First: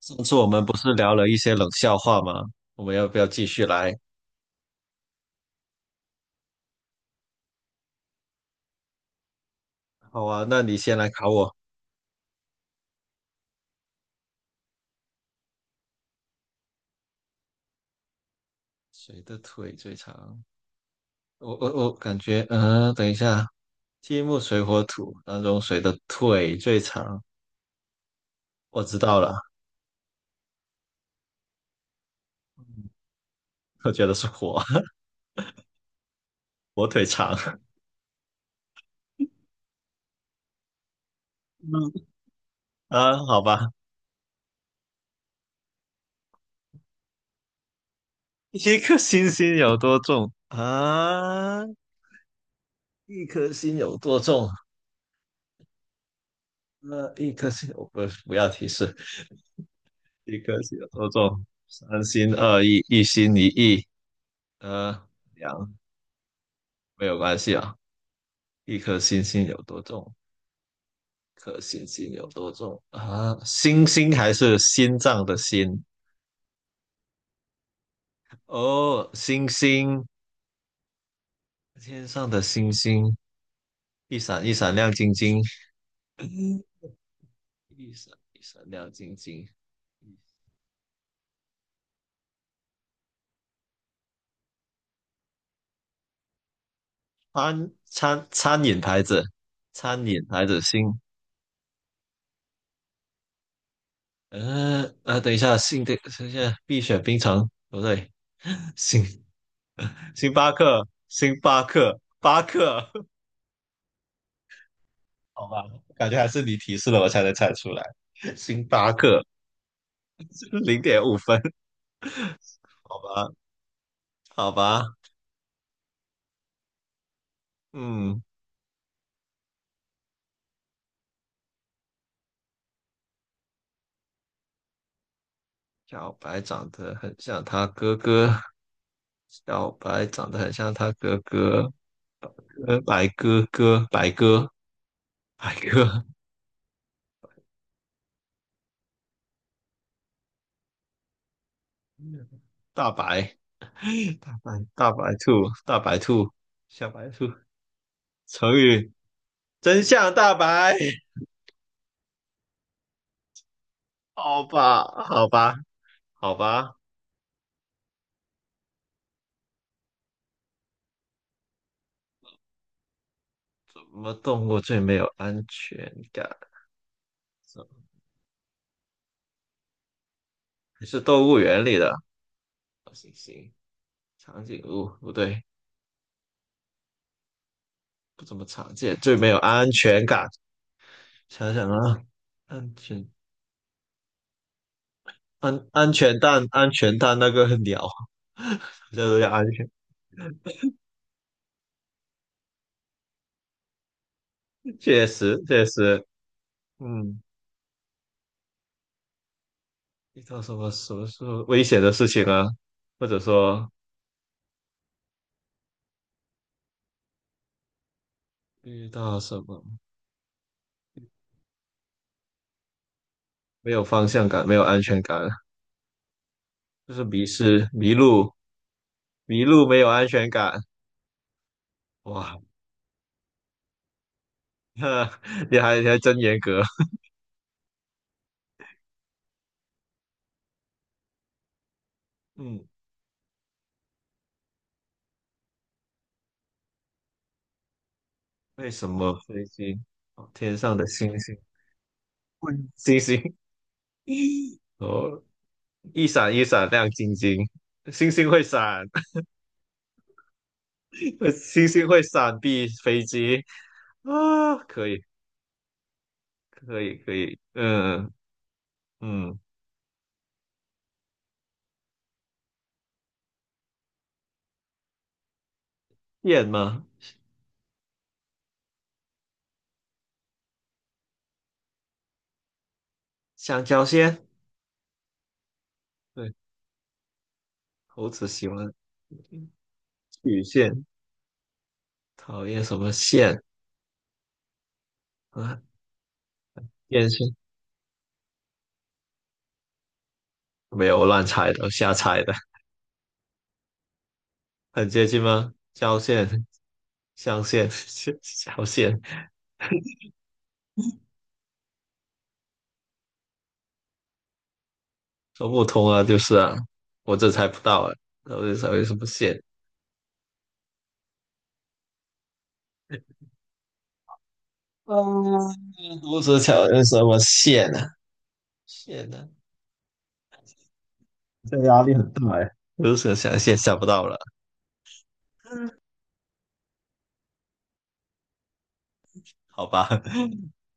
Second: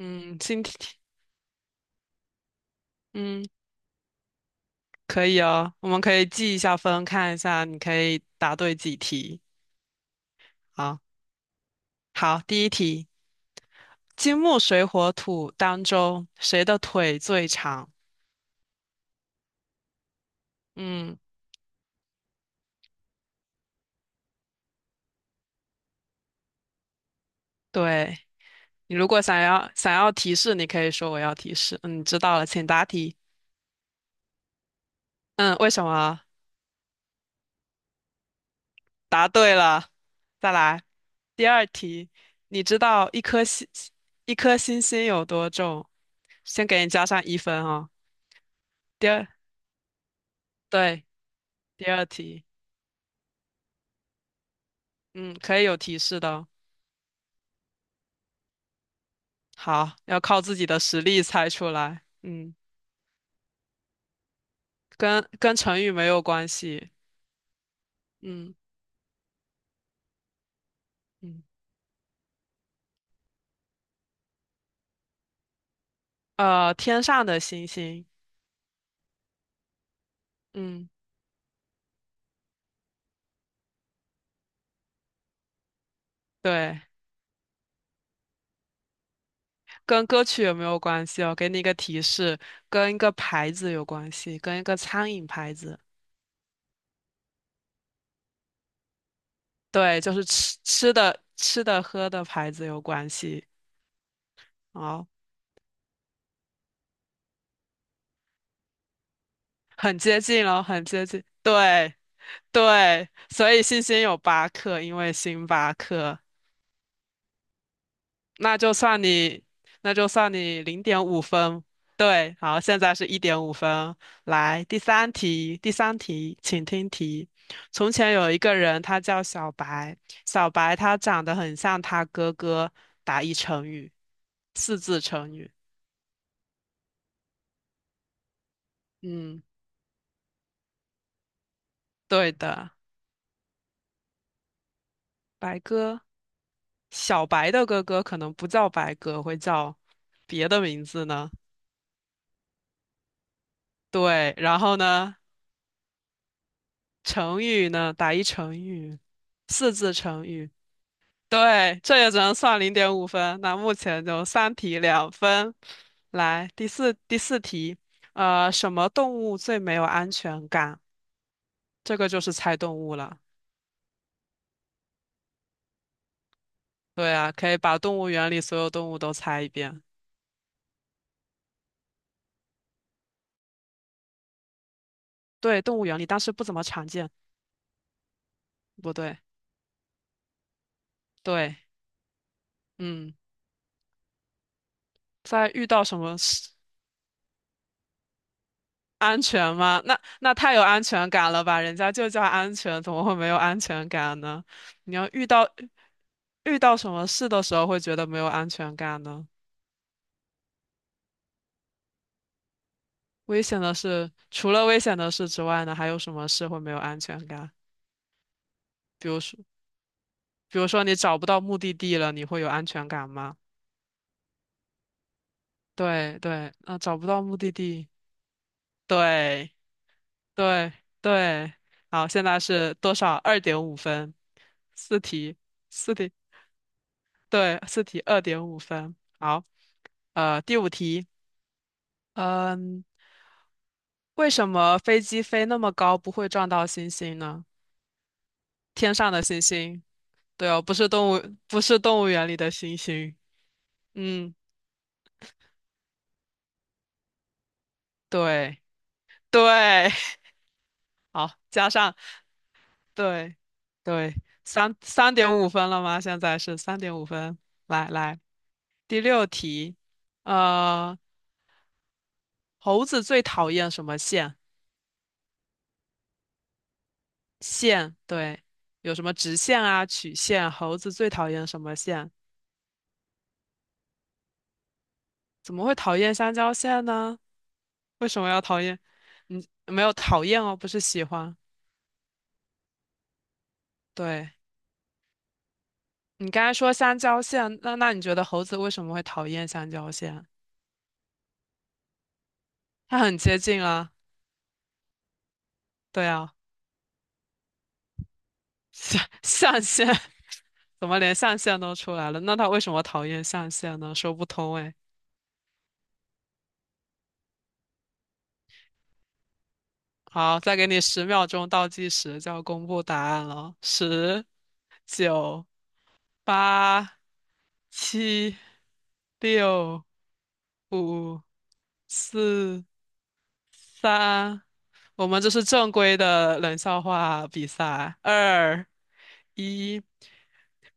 上次我今们天，不是聊了一些冷笑话吗？我们要不要嗯，继续来？可以哦，我们可以记一下分，看一下你可以答对几题。好啊，那你先好，来考我。好，第一题，金木水火土当中，谁的腿最长？谁的腿最长？嗯，我感觉，等一下，金木水火土当中谁的腿最长？对，我你知如道果了，想要提示，你可以说我要提示。嗯，你知道了，请答题。我觉得是火，嗯，为什么？火腿肠。答对了，再来。第二嗯题，你知道啊，一好颗星吧，一颗星星有多重？先给你加上1分哦。一颗第二，星星有多重对，啊？第二题。一颗星有多重？嗯，可以有提示的哦。那、一颗星，我不要提示，好，要一靠自颗己星的有实多力重？猜出三来。心嗯，二意，一心一意。呃，跟两成语没有关系。没有关系啊。嗯一颗星星有多重？一嗯，颗星星有多重啊？星星还是心脏的心？天上的星星。哦，星星，嗯，天上的星星，一闪一闪亮晶晶，嗯，对，一闪一闪亮晶晶。跟歌曲有没有关系哦？给你一个提示，跟一个牌子有关系，跟一个餐饮牌子。餐饮牌子，对，餐就饮是牌子星，吃的、喝的牌子有关系。哦，等一下，星的，等一下，碧雪冰城不对，星很接近了，很接近。星巴对克，巴克，对，所以星星有8颗，因为好星吧，巴感觉克。还是你提示了我才能猜出来。那星就巴算克 你，那就算 你零零点点五五分，分。对，好，现在好是一吧，点五分。好来，第吧，三题，第三题，请听题。从前嗯，有一个人，他叫小白，小白他长得很像他哥哥。打一成语，四字成语。小白长得很像他哥哥，嗯，小白长得很像他哥哥，对的，呃，白哥哥，白哥，白白鸽。哥，小白的哥哥可能不叫白鸽，会叫别的名字呢。大白，大对，白，然后大白呢，兔，大白兔，小白兔，成语呢，打一成成语语，四真字相成大语。白，对，这也只能算零点五分。那目前就好三题吧，两好吧，分。好来，第吧，四第四题，什么动物最没有安全感？这个就是猜动物了。什么动物最没有安全感？对啊，可以把动物园里所有动物都猜一遍。你是动物园里的行，长颈鹿不对，对，动物园里，但是不怎么常见。不怎么常不见，最对，没有安全感。想对，想啊，安全嗯，在遇到什么事安全蛋那个鸟，这都安叫安全全，吗？那太有安全感了吧？人家就叫安全，怎么会没有安全感呢？你确要遇实到确实，遇到什么嗯，事的时候会觉得没有安全感呢？遇到什么时候危险的事情啊，或者危险说的事，除了危险的事之外呢，还有什么事会没有安全感？遇比到如说，什么比如说你找不到目的地了，你会有安全感吗？没有方向感、没有安全感，对对，啊，就找是不到迷目的失、地，迷路、迷对路没有安全感，对对。好，现在哇，是多少？二点五分，四题，你还你四还题，真严格，对，四题二点五分。好，第五题，嗯。嗯，为什么飞机飞那么高不会撞到星星呢？为什天上么的星飞机？星。哦对天哦，不上的是动星物，星，不是动物园里的嗯猩星猩。星，嗯，哦，一闪一闪亮晶晶，星星会对闪，对，好，星加星上会闪避飞对机对，啊！三可以，三点五分了吗？现在是三可以，点五可以，分。来嗯来，第六嗯，题，呃，猴子最讨厌什么线？燕吗？线，对，有什么直线啊、曲线？猴子最讨厌什么线？香蕉线，怎么会讨厌对，香蕉线呢？为猴什子么要喜讨欢厌？嗯，没有讨厌曲哦，不是线，喜欢。讨厌什么线对。啊？你刚才说香电蕉线线，那你觉得猴子为什么会讨厌香蕉线？没有我乱猜的，我瞎猜的，它很接近啊，很接近吗？交对啊，线、象线、小线。象限 怎么连象限都出来了？那它为什么讨厌象限呢？说不通哎。说不通啊，就是啊，我这猜不到啊，到底什为什么线？好，再给你十秒钟倒计时，就要公布答案了。十、九、嗯，如蛇桥有八、什么线呢、啊七、线呢、啊六、五、这压力很大哎，四、此蛇桥线想不到了，三，我们这是正规的冷笑话比赛。二，好一，吧，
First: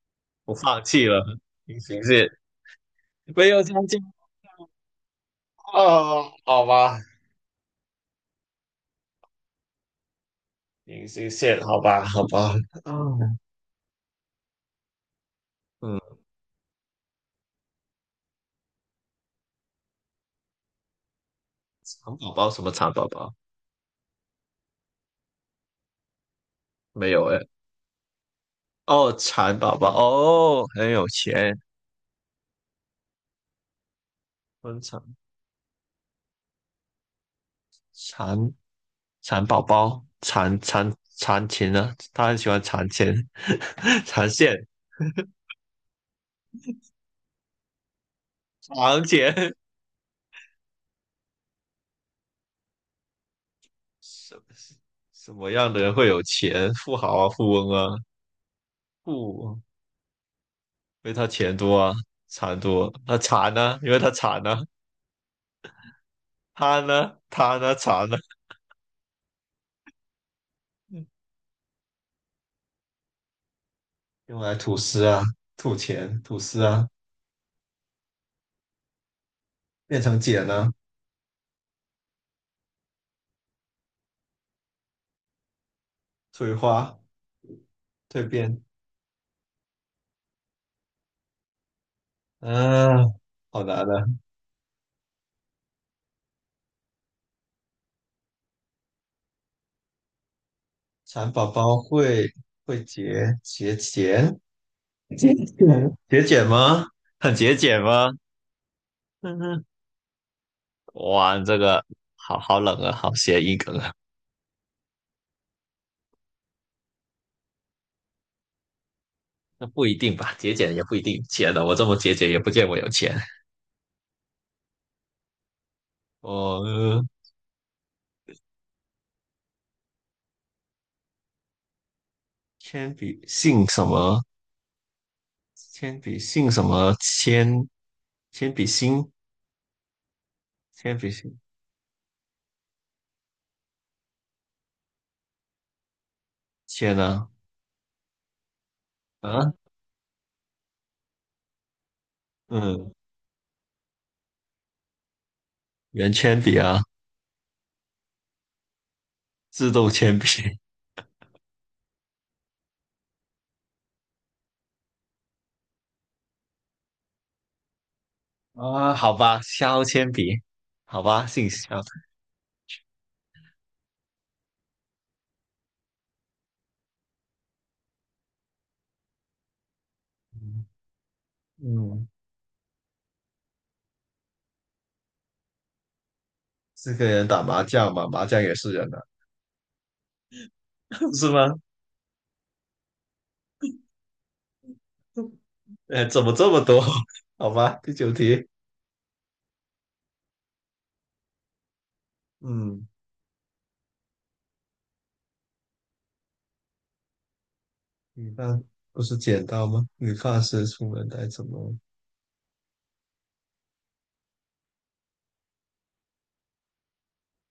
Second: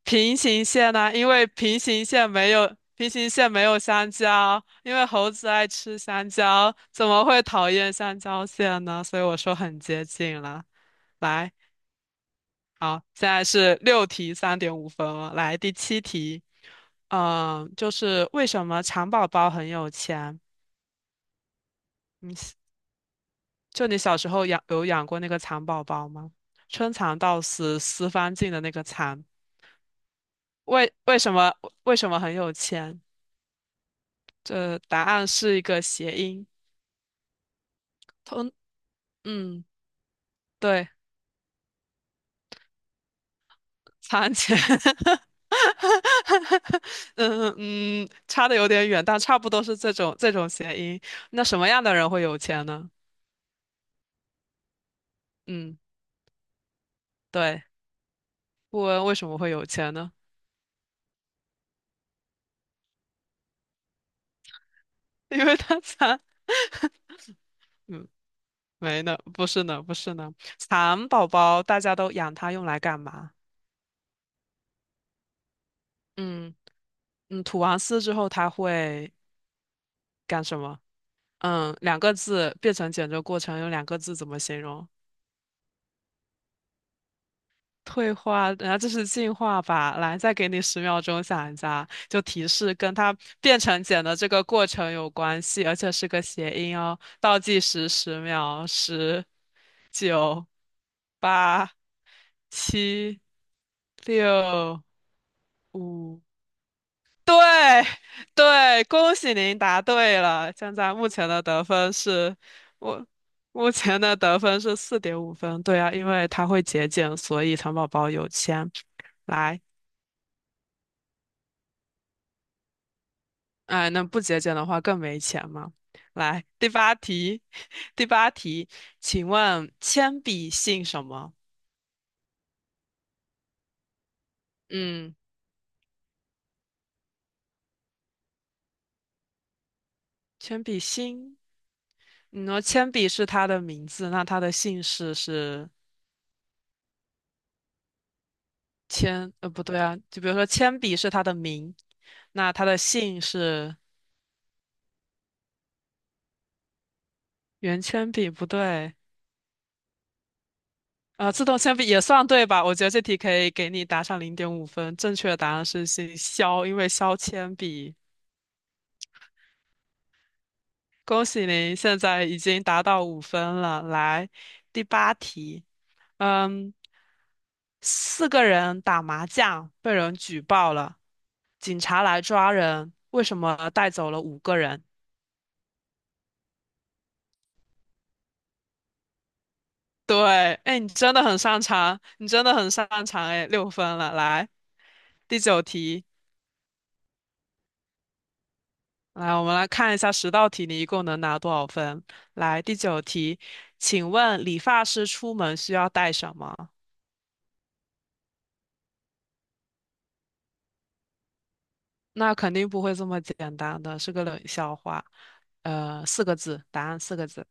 平我行放线弃呢、了。因为隐平形行线线没有平行没线有没有相近香蕉，因为猴子爱吃香哦，好蕉，吧，怎么会讨厌香蕉线呢？所以我说很接近了。隐形来，线，好吧，好吧，好，哦，现在是六题三点五分了。来，第嗯，七题，嗯，就是为什么蚕宝宝很有钱？嗯，蚕宝宝就你小时候有养过那个蚕宝宝吗？春没蚕有到哎？死丝方尽的那个哦，蚕，蚕宝宝哦，很为有为什么钱，为什么很有钱？这温答蚕案是一个谐音，蚕通蚕宝嗯宝，蚕对，蚕蚕钱呢？他很喜欢蚕钱、蚕蚕钱，线、嗯嗯，差的有点藏远，但差不钱。多是这种谐音。那什么样的人会有钱呢？什么什么样嗯，的人会有钱？富豪啊，富对，翁啊，富翁为什么会富，有钱呢？因为他钱多啊，蚕多。那蚕呢？因为他蚕呢、因为他蚕 他呢？他呢？嗯。蚕呢？没呢，不是呢，不是呢。蚕宝宝大家都养它用来干嘛？用来吐丝啊，吐钱，吐嗯丝啊，嗯，吐完丝之后它会变成茧干什呢、啊，么？嗯，两个字，变成简的过程用两个字怎么形容？退化、退蜕化，变。然后这是进化吧？来，再给你十秒钟想一下，就提示跟啊，它变好成难茧的。的这个过程有关系，而且是个谐音哦。倒计时十秒，十、九、蚕宝八、宝会会七、节节俭六、节俭五。节俭吗？很节俭对吗？对，恭喜嗯您哼，答对了。现在目前哇，的这得个分是，好冷啊，我好谐音目梗啊。前的得分是4.5分。对啊，因为它会节俭，所以糖宝宝有钱。来，那不一定吧，节俭也不一定钱的。我这么节俭也不见我有钱。哎，那不节俭的话更没钱嘛。来，哦，第八题，第八题，请问铅笔姓什么？铅笔姓什么？嗯，铅笔姓什么？铅笔芯，铅笔铅笔姓，芯，你说铅笔是他的名字，那他的姓氏是？铅啊铅，啊，不对啊，就比如说铅笔是他的名，那他的嗯，姓是圆铅笔啊，圆铅笔，不对，自动铅笔。自动铅笔也算对吧？我觉得这题可以给你打上零点五分。正确的答案是姓肖，因为削铅笔。啊，好吧，削铅笔，好吧，恭喜姓您，削，现在已经达到五分了。来，第八题，嗯，四个人打麻将被人举报了，警察嗯，来抓人，为什么带走了五个人？四个人打麻将嘛，麻将也是人啊。对，哎，你 真的是很吗？擅长，你真的很擅长，哎，6分了，来，第九题，哎，怎么这么多？好吧，第九题，来，我们来看一下十道题，你一共能拿多少分？来，第嗯，九题，请问理发师出门需要带什么？理发不是剪刀吗？理发师出门带什么？那肯定不会这么简单的，是个冷笑话。四个字，答案四个字。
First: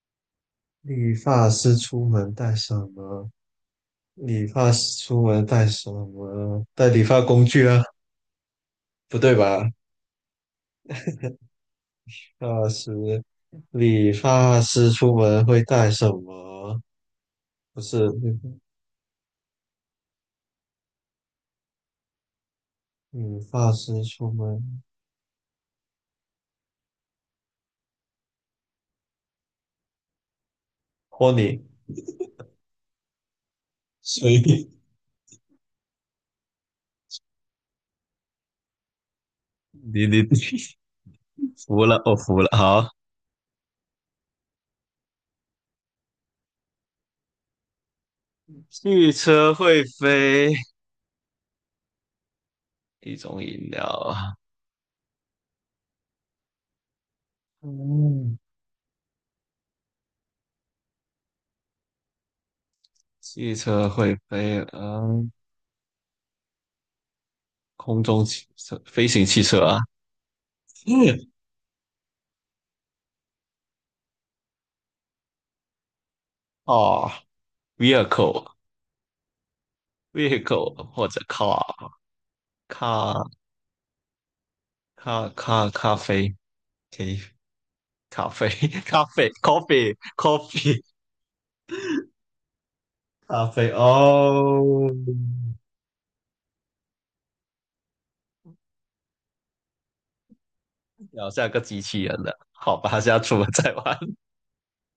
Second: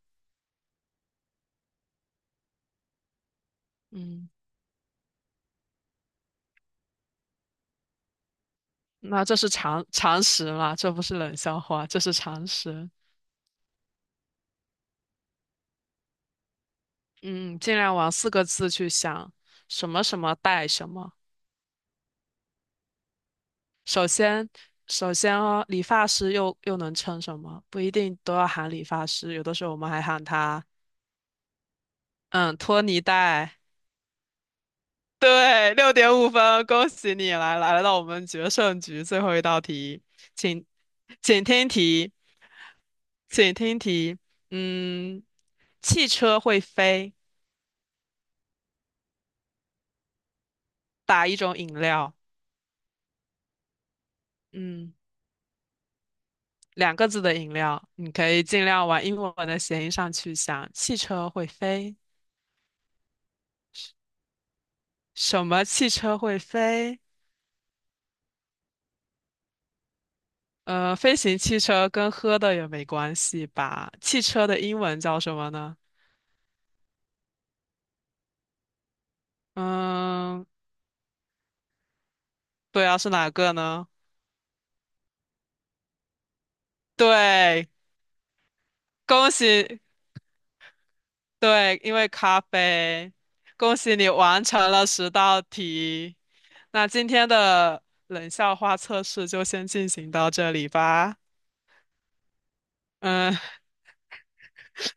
理发师出门带什么？嗯，理发师出门带什么？带理发工具啊？不那对这是吧？常识嘛？这不是冷笑话，这是常那识。是理发师出门会带什么？嗯，尽不量是往四理个字去想，什么什么带什么。理发师首出先，门。首先哦，理发师又能称什么？不一定都要喊理发师，有的时候我们还喊他，托尼，嗯，托尼戴。随以对，6.5分，恭喜你来到我们决胜局最后一道题，你，请请听服了，题，我服了。好，请听题。嗯，汽车会飞，汽车会飞，打一种饮料，一种饮料啊。嗯，两个字的饮料，你可嗯，以尽量往英文的谐音上去想。汽车会飞，汽车会飞，嗯，什么汽车会飞？空中汽车，飞行汽车啊。飞嗯，行汽车跟喝的也没关系吧？汽车的英文叫什么呢？哦，vehicle 嗯，vehicle 或者 对啊，是 car 哪个呢？car 咖啡，OK，对，咖啡 咖啡 恭喜，coffee 对，因为咖啡，咖啡恭喜你完成哦，了十道题。那今天的冷笑话测试就先进行到这里吧。聊下个机器人了，好吧，下次嗯，我们再玩。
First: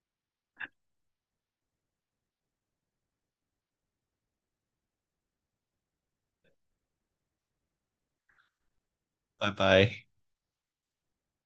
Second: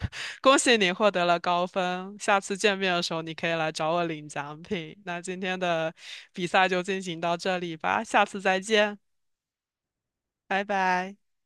恭喜你获得了高分，下次见面的时候你可以来找我领奖品。那今天的比赛就进行到这里吧，下次再见。拜拜。拜拜。